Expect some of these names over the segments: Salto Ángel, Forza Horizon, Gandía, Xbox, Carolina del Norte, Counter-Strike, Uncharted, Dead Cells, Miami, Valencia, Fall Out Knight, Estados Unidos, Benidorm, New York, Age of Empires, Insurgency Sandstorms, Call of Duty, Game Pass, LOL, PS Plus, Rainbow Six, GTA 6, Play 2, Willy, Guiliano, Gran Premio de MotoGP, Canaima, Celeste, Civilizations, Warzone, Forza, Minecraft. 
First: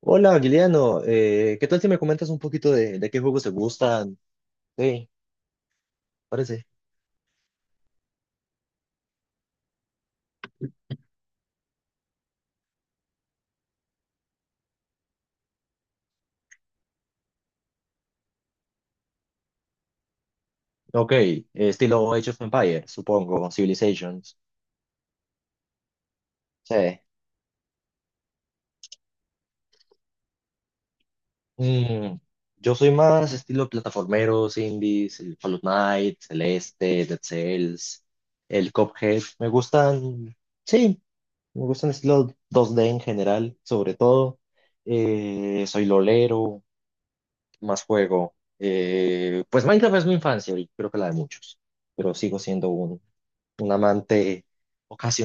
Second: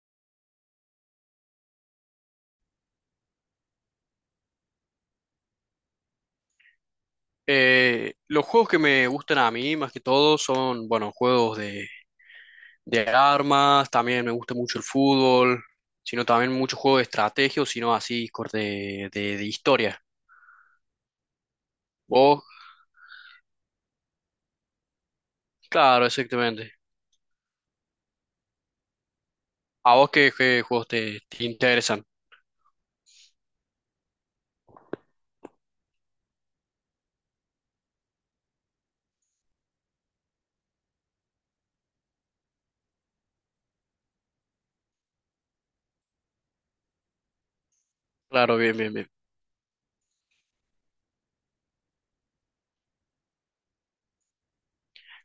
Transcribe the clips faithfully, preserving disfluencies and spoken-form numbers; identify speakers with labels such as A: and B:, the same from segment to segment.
A: Hola, Guiliano. Eh, ¿qué tal si me comentas un poquito de, de qué juegos te gustan? Sí, parece.
B: Eh, los juegos que me gustan a mí, más que todo, son, bueno, juegos de, de armas. También me gusta mucho el fútbol, sino también muchos juegos de estrategia, o sino así, cor- de, de, de historia.
A: Ok, eh, estilo Age of
B: ¿Vos?
A: Empires, supongo, Civilizations.
B: Claro, exactamente.
A: Sí.
B: ¿A vos qué, qué juegos te, te interesan?
A: Mm, yo soy más estilo plataformeros, indies, el Fall Out Knight, Celeste, Dead Cells, el Cuphead. Me gustan, sí, me gustan estilo dos D en general, sobre todo. Eh, soy lolero, más juego.
B: Claro, bien, bien, bien.
A: Eh, pues Minecraft es mi infancia y creo que la de muchos, pero sigo siendo un, un amante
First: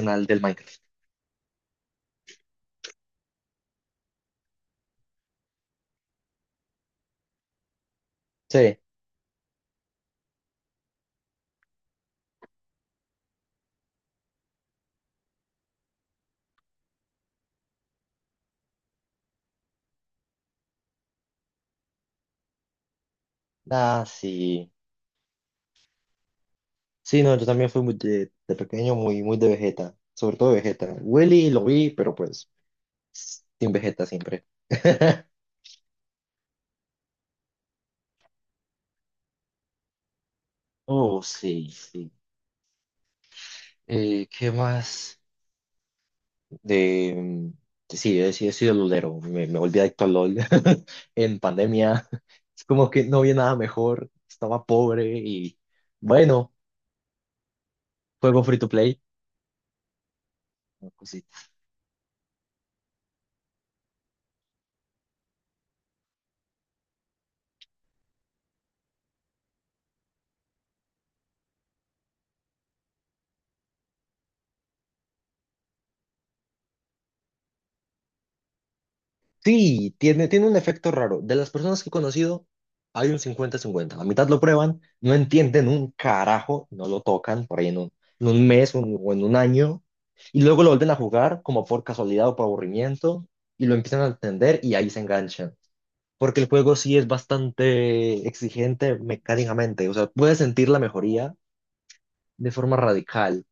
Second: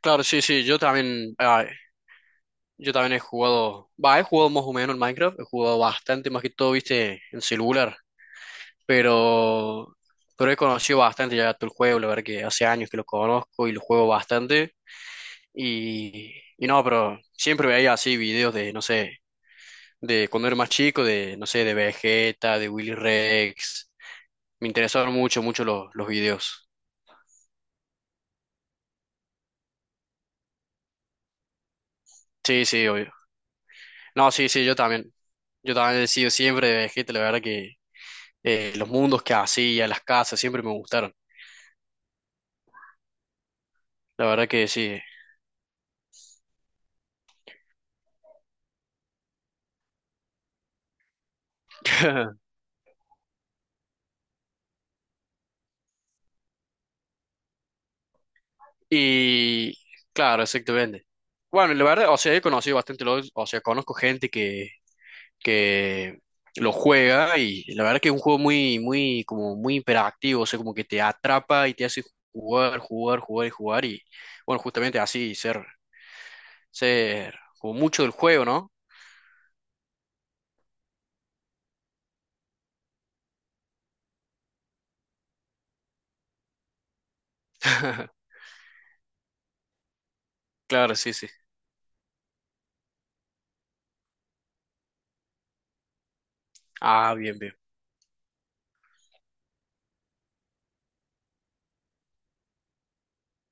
B: Claro,
A: del
B: sí, sí, yo
A: Minecraft.
B: también, ah, yo también he jugado, va, he jugado más o menos en Minecraft. He jugado bastante, más que todo, viste, en celular.
A: Sí,
B: pero, pero he conocido bastante ya todo el juego, la verdad que hace años que lo conozco y lo juego bastante. Y, y no, pero siempre veía así videos de, no sé, de cuando era más chico, de, no sé, de Vegeta, de Willy Rex.
A: ah,
B: Me
A: sí.
B: interesaron mucho, mucho los, los videos.
A: Sí, no, yo también fui muy de, de pequeño muy, muy de Vegeta, sobre todo de Vegeta. Willy lo vi, pero pues
B: Sí, sí, obvio.
A: sin Vegeta
B: No,
A: siempre.
B: sí, sí, yo también. Yo también he sido siempre de Vegeta, la verdad que eh, los mundos que hacía, las casas, siempre me gustaron.
A: Oh, sí, sí. Eh,
B: La verdad
A: ¿qué
B: que sí.
A: más? De, sí, he, sí he sido lolero, me, me volví adicto al LOL en pandemia. Es como que no había nada mejor, estaba pobre y bueno, juego free to play.
B: Y claro,
A: Una
B: exactamente.
A: cosita.
B: Bueno, la verdad, o sea, he conocido bastante LOL. O sea, conozco gente que, que lo juega, y la verdad que es un juego muy, muy, como muy hiperactivo. O sea, como que te atrapa y te hace jugar, jugar, jugar y jugar, y bueno, justamente así, ser, ser como mucho del juego, ¿no?
A: Sí, tiene, tiene un efecto raro. De las personas que he conocido, hay un cincuenta-cincuenta. La mitad lo prueban, no entienden un carajo, no lo tocan por ahí en un, en un mes un- o en un año, y luego lo vuelven
B: Claro,
A: a
B: sí, sí.
A: jugar como por casualidad o por aburrimiento, y lo empiezan a entender y ahí se enganchan. Porque el juego sí es
B: Ah, bien, bien.
A: bastante exigente mecánicamente, o sea, puedes sentir la mejoría de forma radical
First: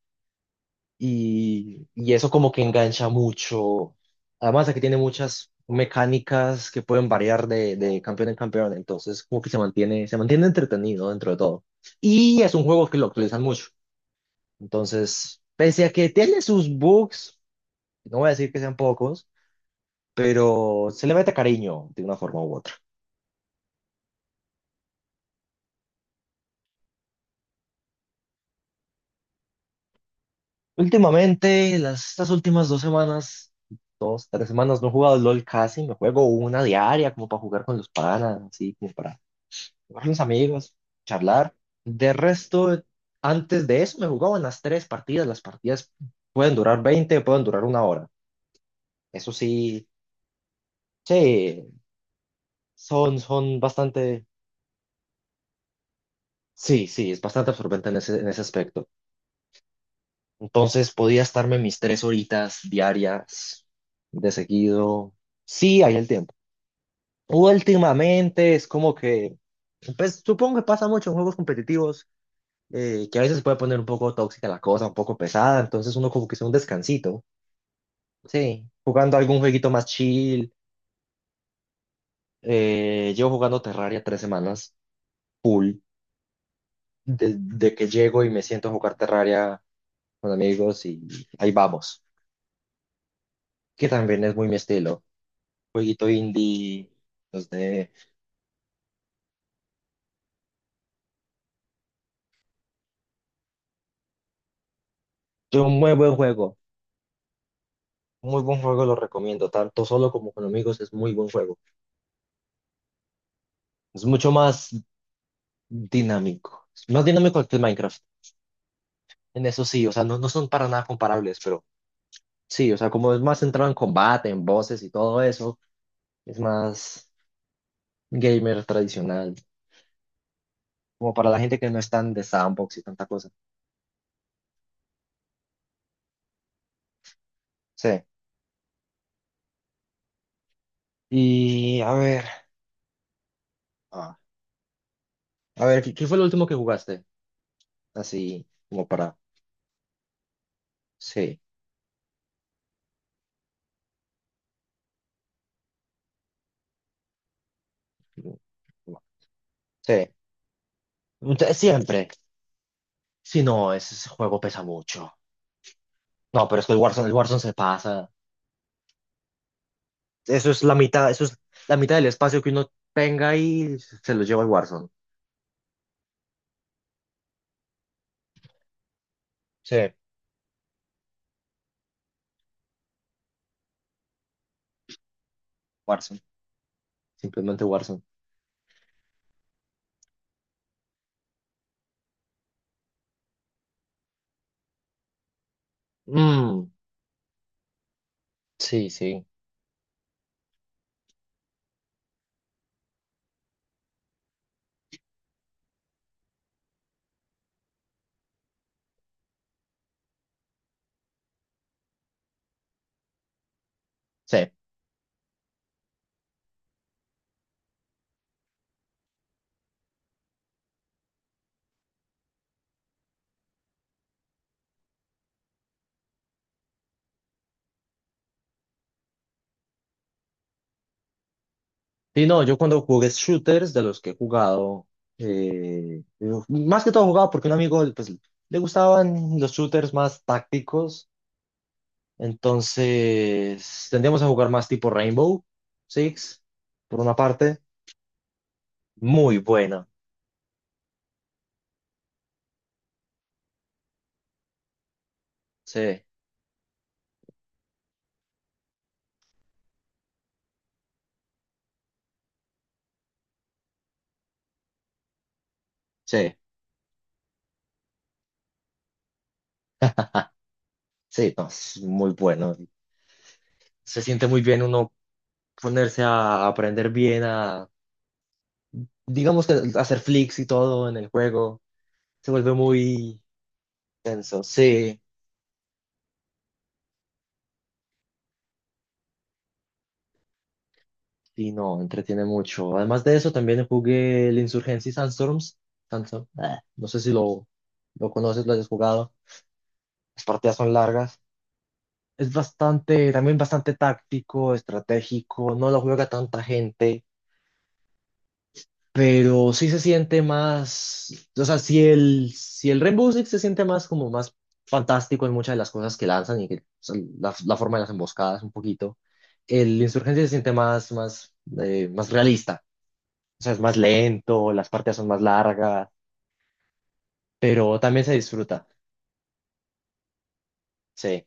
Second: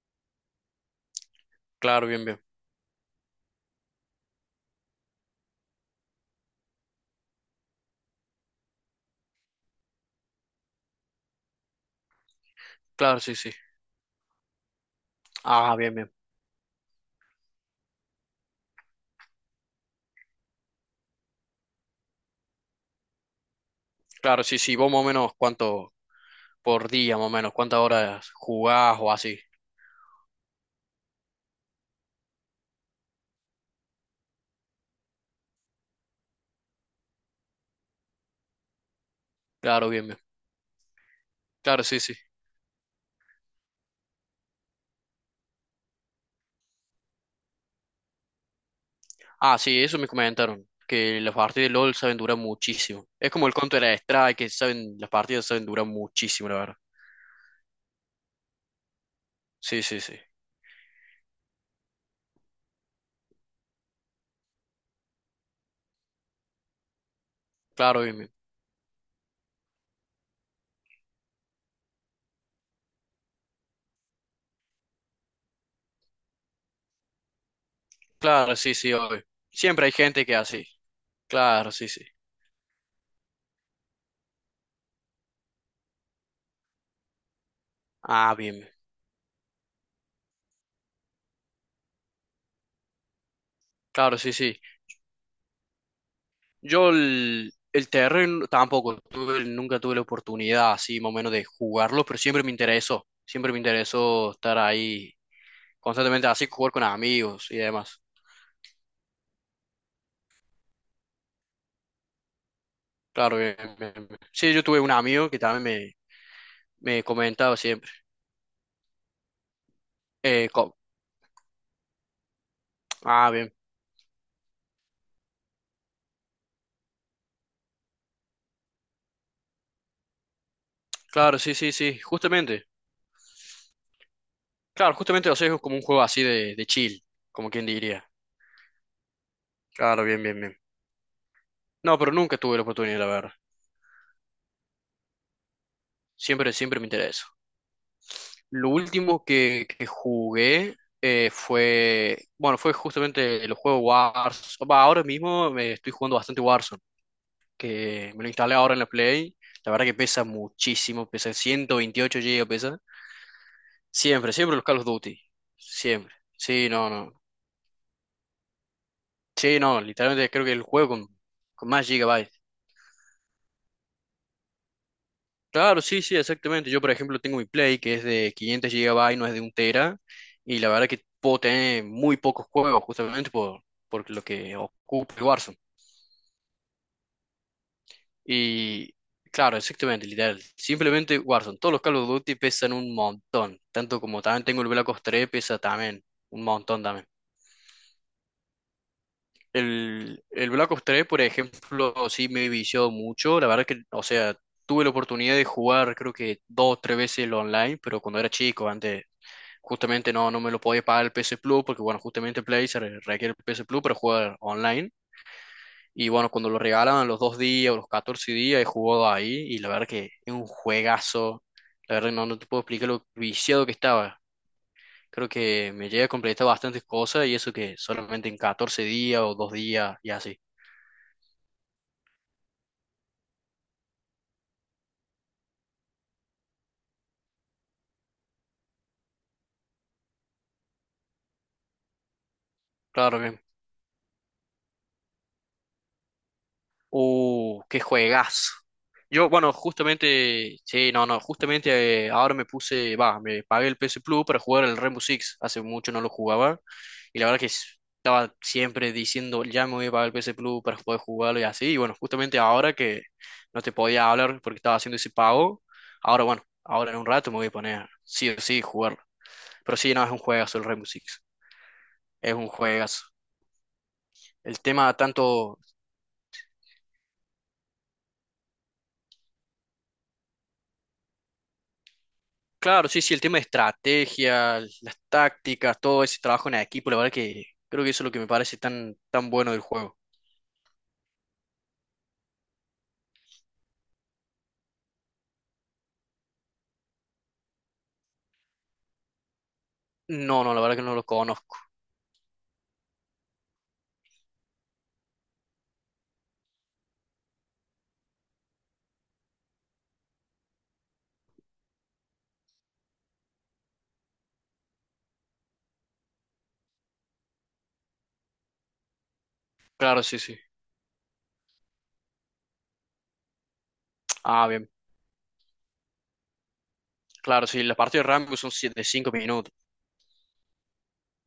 A: y,
B: Claro,
A: y
B: bien,
A: eso
B: bien.
A: como que engancha mucho, además de que tiene muchas mecánicas que pueden variar de, de campeón en campeón, entonces como que se mantiene, se mantiene entretenido dentro de todo. Y es un juego que lo
B: Claro, sí,
A: actualizan
B: sí.
A: mucho, entonces,
B: Ah,
A: pese a
B: bien,
A: que
B: bien.
A: tiene sus bugs, no voy a decir que sean pocos, pero se le mete cariño de una forma u otra.
B: Claro, sí, sí. ¿Vos más o menos cuánto por día, más o menos, cuántas horas jugás o así?
A: Últimamente, las, estas últimas dos semanas, dos, tres semanas, no he jugado LOL casi, me juego una diaria como para jugar con los panas, así como para
B: Claro,
A: jugar
B: bien,
A: con
B: bien.
A: los amigos, charlar.
B: Claro, sí,
A: De
B: sí.
A: resto, antes de eso me jugaban las tres partidas, las partidas pueden durar veinte, pueden durar una hora. Eso
B: Ah, sí,
A: sí,
B: eso me comentaron. Que las partidas
A: sí,
B: de LOL saben durar muchísimo.
A: son,
B: Es como el
A: son bastante,
B: Counter-Strike, que saben, las partidas saben durar muchísimo, la verdad.
A: sí, sí, es bastante absorbente en ese, en ese aspecto.
B: Sí, sí, sí.
A: Entonces podía estarme mis tres horitas diarias de seguido, sí hay el tiempo.
B: Claro, bien, bien.
A: Últimamente es como que, pues supongo que pasa mucho en juegos competitivos, eh, que a veces se puede poner un poco tóxica la cosa, un poco pesada, entonces uno como que se da un descansito,
B: Claro,
A: sí,
B: sí, sí,
A: jugando
B: obvio.
A: algún jueguito más
B: Siempre hay gente que
A: chill.
B: así. Claro, sí, sí.
A: Eh, llevo jugando Terraria tres semanas, full, desde que llego y
B: Ah,
A: me
B: bien.
A: siento a jugar Terraria con amigos y ahí vamos, que
B: Claro,
A: también
B: sí,
A: es muy mi
B: sí.
A: estilo, jueguito
B: Yo
A: indie, los
B: el, el
A: de...
B: terreno tampoco tuve, nunca tuve la oportunidad así más o menos de jugarlo, pero siempre me interesó. Siempre me interesó estar ahí
A: Es un muy buen
B: constantemente así,
A: juego,
B: jugar con amigos y demás.
A: muy buen juego, lo recomiendo, tanto solo como con amigos es muy buen juego.
B: Claro, bien, bien,
A: Es
B: bien.
A: mucho
B: Sí, yo
A: más
B: tuve un amigo que también
A: dinámico. Es
B: me, me
A: más dinámico que
B: comentaba
A: el
B: siempre.
A: Minecraft. En eso sí, o sea, no, no son
B: Eh,
A: para
B: co-
A: nada comparables, pero sí, o sea, como es
B: ah,
A: más
B: bien.
A: centrado en combate, en voces y todo eso, es más gamer tradicional. Como para la
B: Claro, sí,
A: gente que
B: sí,
A: no es
B: sí,
A: tan de
B: justamente.
A: sandbox y tanta cosa.
B: Claro, justamente, o sea, es como un juego así de, de chill, como quien
A: Sí.
B: diría. Claro, bien, bien, bien.
A: Y a
B: No, pero
A: ver,
B: nunca tuve la oportunidad, la verdad.
A: ah, a ver, ¿qué, qué fue lo último que
B: Siempre, siempre me
A: jugaste?
B: interesó.
A: Así,
B: Lo
A: como para.
B: último que, que jugué, eh,
A: Sí.
B: fue, bueno, fue justamente los juegos Warzone. Va, ahora mismo me estoy jugando bastante Warzone, que me lo instalé ahora en la Play. La verdad que
A: Sí.
B: pesa muchísimo, pesa
A: Siempre.
B: ciento veintiocho gigabytes, pesa.
A: Sí, no, ese ese
B: Siempre,
A: juego
B: siempre
A: pesa
B: los Call of
A: mucho.
B: Duty. Siempre.
A: No, pero es
B: Sí,
A: que el
B: no,
A: Warzone, el
B: no.
A: Warzone se pasa.
B: Sí, no, literalmente creo
A: eso
B: que
A: es
B: el
A: la
B: juego con,
A: mitad, eso es
B: con
A: la
B: más
A: mitad del
B: gigabytes.
A: espacio que uno tenga y se lo lleva el Warzone.
B: Claro, sí, sí, exactamente. Yo, por ejemplo, tengo mi Play que es de quinientos gigabytes, no es de un
A: Sí,
B: tera. Y la verdad que puedo tener muy pocos juegos justamente por, por lo que ocupa el Warzone.
A: Warzone. Simplemente Warzone.
B: Y claro, exactamente, literal. Simplemente Warzone. Todos los Call of Duty pesan un montón. Tanto como también tengo el Black Ops tres, pesa también un
A: Mm,
B: montón también.
A: sí, sí,
B: El, el Black Ops tres, por ejemplo, sí me he viciado mucho. La verdad que, o sea, tuve la oportunidad de jugar creo que dos o tres veces el online, pero cuando era chico, antes justamente no, no me lo podía pagar el P S Plus, porque bueno, justamente Play se re- requiere el P S Plus para jugar
A: sí.
B: online. Y bueno, cuando lo regalaban los dos días o los catorce días, he jugado ahí, y la verdad que es un juegazo. La verdad que no, no te puedo explicar lo viciado que estaba. Creo que me llegué a completar bastantes cosas, y eso que solamente en catorce días o dos días y así.
A: Sí, no, yo cuando jugué shooters de los que he jugado, eh, yo- más que todo jugaba porque un amigo pues, le gustaban los shooters más tácticos,
B: Claro que.
A: entonces tendíamos a jugar más tipo Rainbow Six, por una parte.
B: Uh, ¡qué juegazo! Yo,
A: Muy
B: bueno,
A: buena,
B: justamente, sí, no, no, justamente, eh, ahora me puse, va, me pagué el P S Plus para jugar el Rainbow Six. Hace mucho no
A: sí,
B: lo jugaba. Y la verdad que s- estaba siempre diciendo, ya me voy a pagar el P S Plus para poder jugarlo y así. Y bueno, justamente ahora que no te podía hablar porque estaba haciendo ese pago, ahora,
A: sí,
B: bueno, ahora en un rato me voy a poner, sí o sí, jugarlo. Pero sí, no, es un juegazo el Rainbow Six.
A: sí, no, es muy
B: Es un
A: bueno.
B: juegazo.
A: Se siente muy
B: El
A: bien uno
B: tema tanto.
A: ponerse a aprender bien a, digamos que hacer flicks y todo en el juego, se vuelve
B: Claro, sí, sí, el
A: muy
B: tema de
A: tenso.
B: estrategia, las
A: Sí,
B: tácticas, todo ese trabajo en equipo, la verdad que creo que eso es lo que me parece tan, tan bueno del juego.
A: y no, entretiene mucho. Además de eso, también jugué el Insurgency Sandstorms. Sandstorm, eh, no sé si lo, lo conoces, lo hayas jugado. Las
B: No, no,
A: partidas
B: la
A: son
B: verdad que no lo
A: largas.
B: conozco.
A: Es bastante, también bastante táctico, estratégico, no lo juega tanta gente. Pero sí se siente más, o sea, si el, si el Rainbow Six se siente más como más fantástico en muchas de las cosas que lanzan y que o sea, la, la forma de las emboscadas un poquito. El
B: Claro, sí,
A: Insurgencia se
B: sí.
A: siente más, más, eh, más realista, o sea, es más
B: Ah,
A: lento,
B: bien.
A: las partidas son más largas,
B: Claro, sí, las
A: pero también
B: partidas
A: se
B: de Rainbow son
A: disfruta,
B: siete de cinco minutos.
A: sí.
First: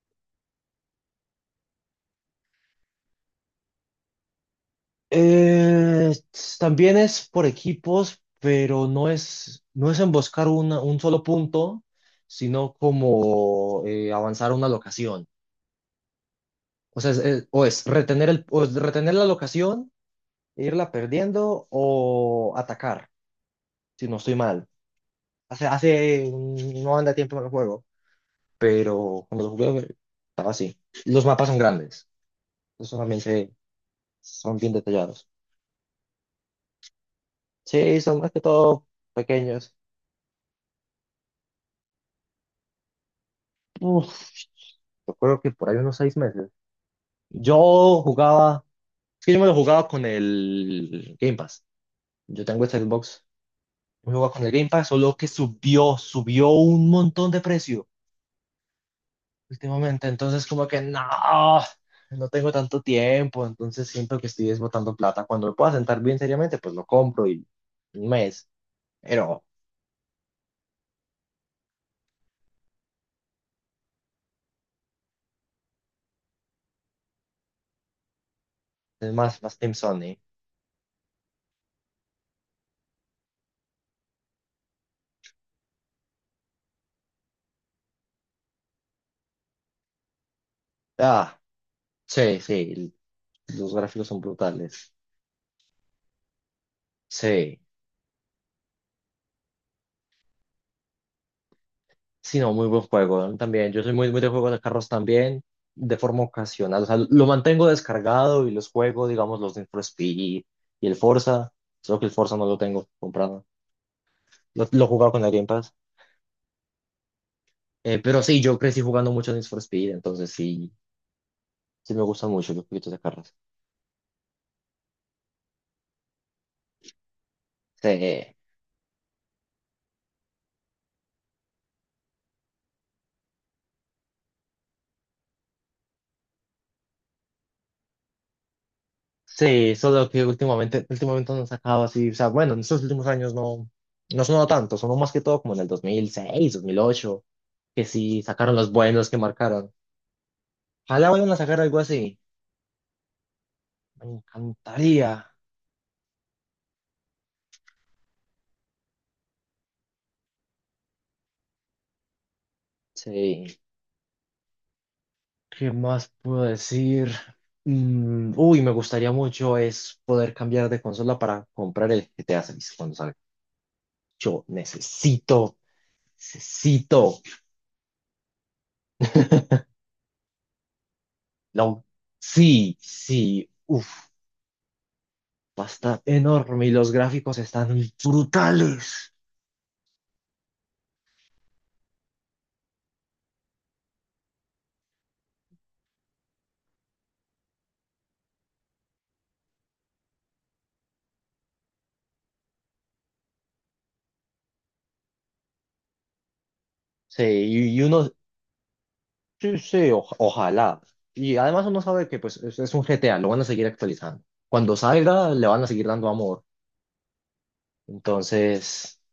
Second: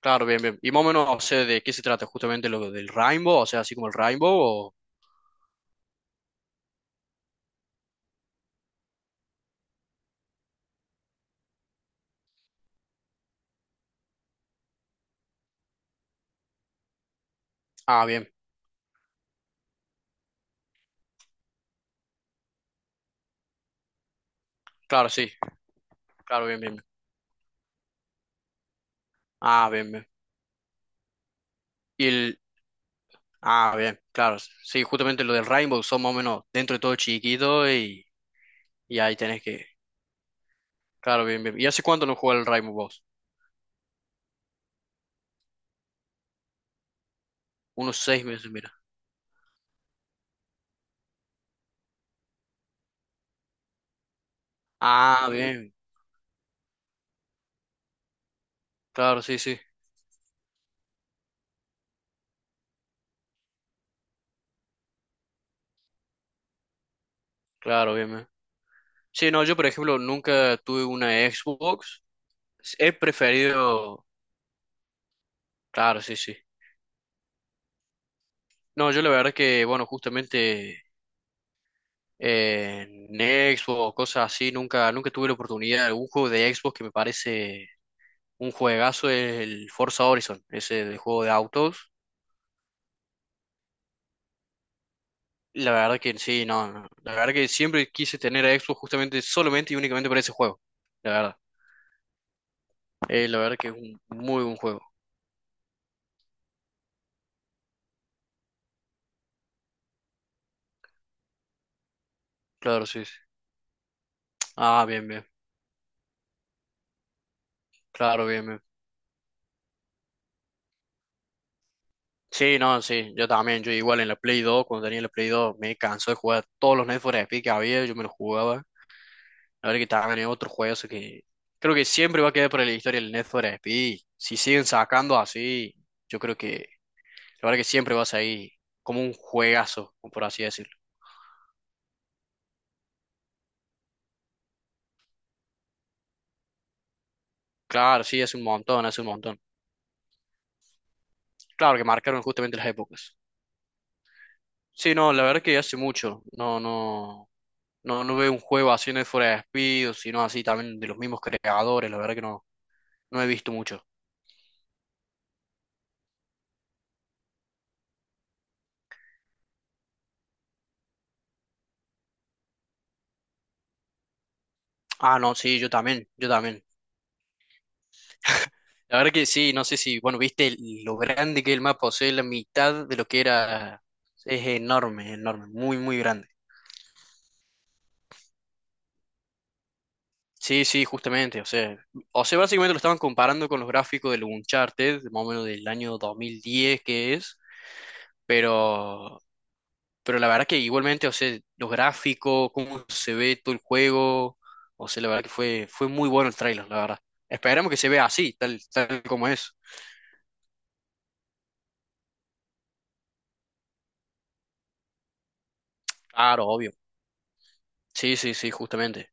B: Claro, bien, bien. Y más o menos, o sea, ¿de qué se trata? Justamente lo del Rainbow, o sea, así como el Rainbow, o...
A: Eh, También es por equipos, pero no es, no es emboscar una- un solo punto, sino como eh, avanzar a una locación. O sea, es, es- o es
B: Ah,
A: retener
B: bien.
A: el, o es retener la locación e irla perdiendo o atacar, si no estoy mal.
B: Claro, sí.
A: Hace, hace
B: Claro, bien, bien.
A: un-
B: Bien.
A: no anda tiempo en el juego, pero cuando lo
B: Ah, bien,
A: jugué
B: bien.
A: estaba así. Los mapas son
B: Y
A: grandes,
B: el...
A: eso también se,
B: Ah, bien, claro.
A: son bien
B: Sí, justamente
A: detallados.
B: lo del Rainbow son más o menos dentro de todo chiquito,
A: Sí,
B: y,
A: son más que todo
B: y ahí tenés que.
A: pequeños.
B: Claro, bien, bien. ¿Y hace cuánto no juega el Rainbow Boss?
A: Uf, yo creo que por ahí unos seis meses.
B: Unos
A: Yo
B: seis meses,
A: jugaba,
B: mira.
A: es que yo me lo jugaba con el Game Pass. Yo tengo este Xbox, me jugaba con el Game Pass, solo que
B: Ah, bien.
A: subió, subió un montón de precio.
B: Claro, sí, sí.
A: Últimamente. Entonces, como que no, no tengo tanto tiempo, entonces siento que estoy desbotando plata. Cuando me pueda sentar bien seriamente, pues lo compro y
B: Claro,
A: un
B: bien, bien.
A: mes,
B: Sí, no,
A: pero
B: yo, por ejemplo, nunca tuve una Xbox. He preferido... Claro, sí, sí. No, yo la
A: es
B: verdad
A: más, más
B: que,
A: Team
B: bueno,
A: Sony.
B: justamente, eh, en Xbox, cosas así, nunca, nunca tuve la oportunidad. Un juego de Xbox que me parece un juegazo es el Forza Horizon, ese del juego de
A: Ah,
B: autos.
A: sí, sí, los gráficos son brutales.
B: La verdad que sí, no, no. La verdad que
A: Sí,
B: siempre quise tener a Xbox justamente, solamente y únicamente para ese juego. La verdad.
A: sí, no, muy buen juego
B: Eh,
A: ¿no?
B: la verdad que
A: también.
B: es
A: Yo soy
B: un
A: muy, muy de
B: muy
A: juegos
B: buen
A: de
B: juego.
A: carros también, de forma ocasional. O sea, lo mantengo descargado y los juego, digamos, los Need for Speed y el Forza, solo que el Forza no lo
B: Claro,
A: tengo
B: sí, sí.
A: comprado. Lo, lo
B: Ah,
A: he
B: bien,
A: jugado con
B: bien.
A: alguien. Eh, pero
B: Claro,
A: sí,
B: bien,
A: yo
B: bien.
A: crecí jugando mucho Need for Speed, entonces sí, sí me gustan mucho
B: Sí,
A: los
B: no,
A: jueguitos de
B: sí. Yo
A: carros.
B: también. Yo igual en la Play dos, cuando tenía la Play dos, me cansó de jugar todos los Need for Speed que había. Yo me los
A: Sí,
B: jugaba. La verdad que también es otro juego que creo que siempre va a quedar para la historia el Need for Speed. Si siguen sacando así, yo creo que la verdad que siempre va a seguir como un
A: sí,
B: juegazo,
A: solo que
B: por así decirlo.
A: últimamente, últimamente no han sacado así, o sea, bueno, en estos últimos años no, no sonó tanto, sonó más que todo como en el dos dos mil seis dos mil ocho que
B: Claro,
A: sí
B: sí, hace un
A: sacaron los
B: montón, hace un
A: buenos que
B: montón.
A: marcaron. Ojalá vayan a sacar algo
B: Claro que
A: así,
B: marcaron justamente las épocas.
A: me
B: Sí,
A: encantaría.
B: no, la verdad que hace mucho. No, no, no, no veo un juego así, no es fuera de despido, sino así también de los mismos creadores. La verdad que no, no he
A: Sí,
B: visto mucho.
A: ¿qué más puedo decir? Mm, uy, me gustaría mucho es poder cambiar de consola para comprar el G T A seis cuando salga. Yo
B: Ah, no,
A: necesito
B: sí, yo también, yo también.
A: Cito.
B: La verdad que sí, no sé si, bueno, viste el- lo grande que es el
A: Lo-
B: mapa, o sea, la
A: sí,
B: mitad de lo que
A: sí,
B: era,
A: uff,
B: es enorme, enorme, muy, muy
A: está
B: grande.
A: enorme y los gráficos están brutales.
B: Sí, sí, justamente, o sea, o sea, básicamente lo estaban comparando con los gráficos del Uncharted, más o menos del año dos mil diez que es, pero, pero la verdad que igualmente, o sea, los gráficos, cómo se ve todo el juego, o sea, la verdad que fue, fue muy bueno el tráiler, la verdad.
A: Sí,
B: Esperemos
A: y,
B: que
A: y
B: se vea
A: uno,
B: así, tal, tal como es.
A: sí, sí, oj- ojalá. Y además uno sabe que pues es, es un G T A, lo van a seguir actualizando. Cuando salga, le van a seguir dando amor.
B: Claro, obvio. Sí, sí, sí,
A: Entonces,
B: justamente.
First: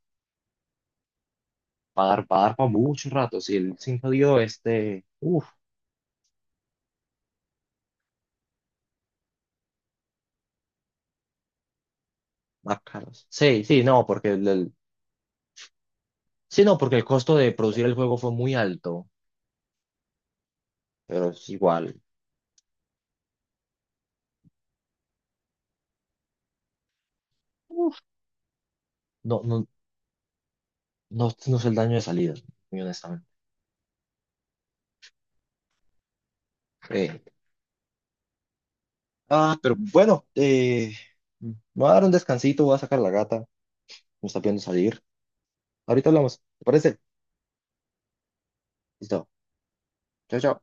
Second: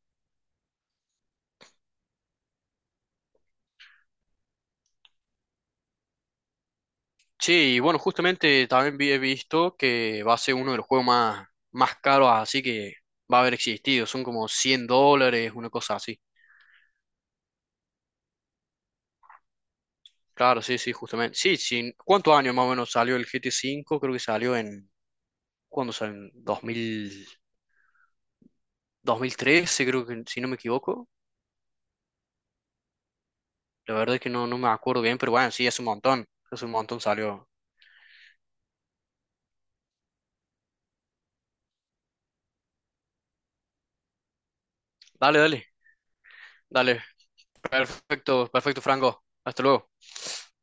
A: va a dar, va a dar para muchos ratos. Y el cinco dio este, uff,
B: Sí, y bueno, justamente también vi- he visto que va a ser uno de los juegos más, más caros, así
A: más
B: que
A: caros.
B: va a haber
A: Sí, sí, no,
B: existido. Son
A: porque el,
B: como
A: el-
B: cien dólares, una cosa así.
A: sí, no, porque el costo de producir el juego fue muy alto,
B: Claro, sí, sí,
A: pero
B: justamente.
A: es
B: Sí, sí.
A: igual.
B: ¿Cuántos años más o menos salió el G T V? Creo que salió en... ¿Cuándo salió? En dos mil,
A: Uf, no, no,
B: dos mil trece, creo que, si no me equivoco.
A: No, no sé el daño de salida, muy honestamente.
B: La verdad es que no, no me acuerdo bien, pero bueno, sí, es un montón. Es un montón
A: Eh,
B: salió.
A: ah, pero bueno, eh, me voy a dar un descansito, voy a sacar la gata, me está pidiendo salir.
B: Dale, dale,
A: Ahorita hablamos, ¿te parece?
B: dale. Perfecto, perfecto, Franco.
A: Listo.
B: Hasta luego.
A: Chao, chao.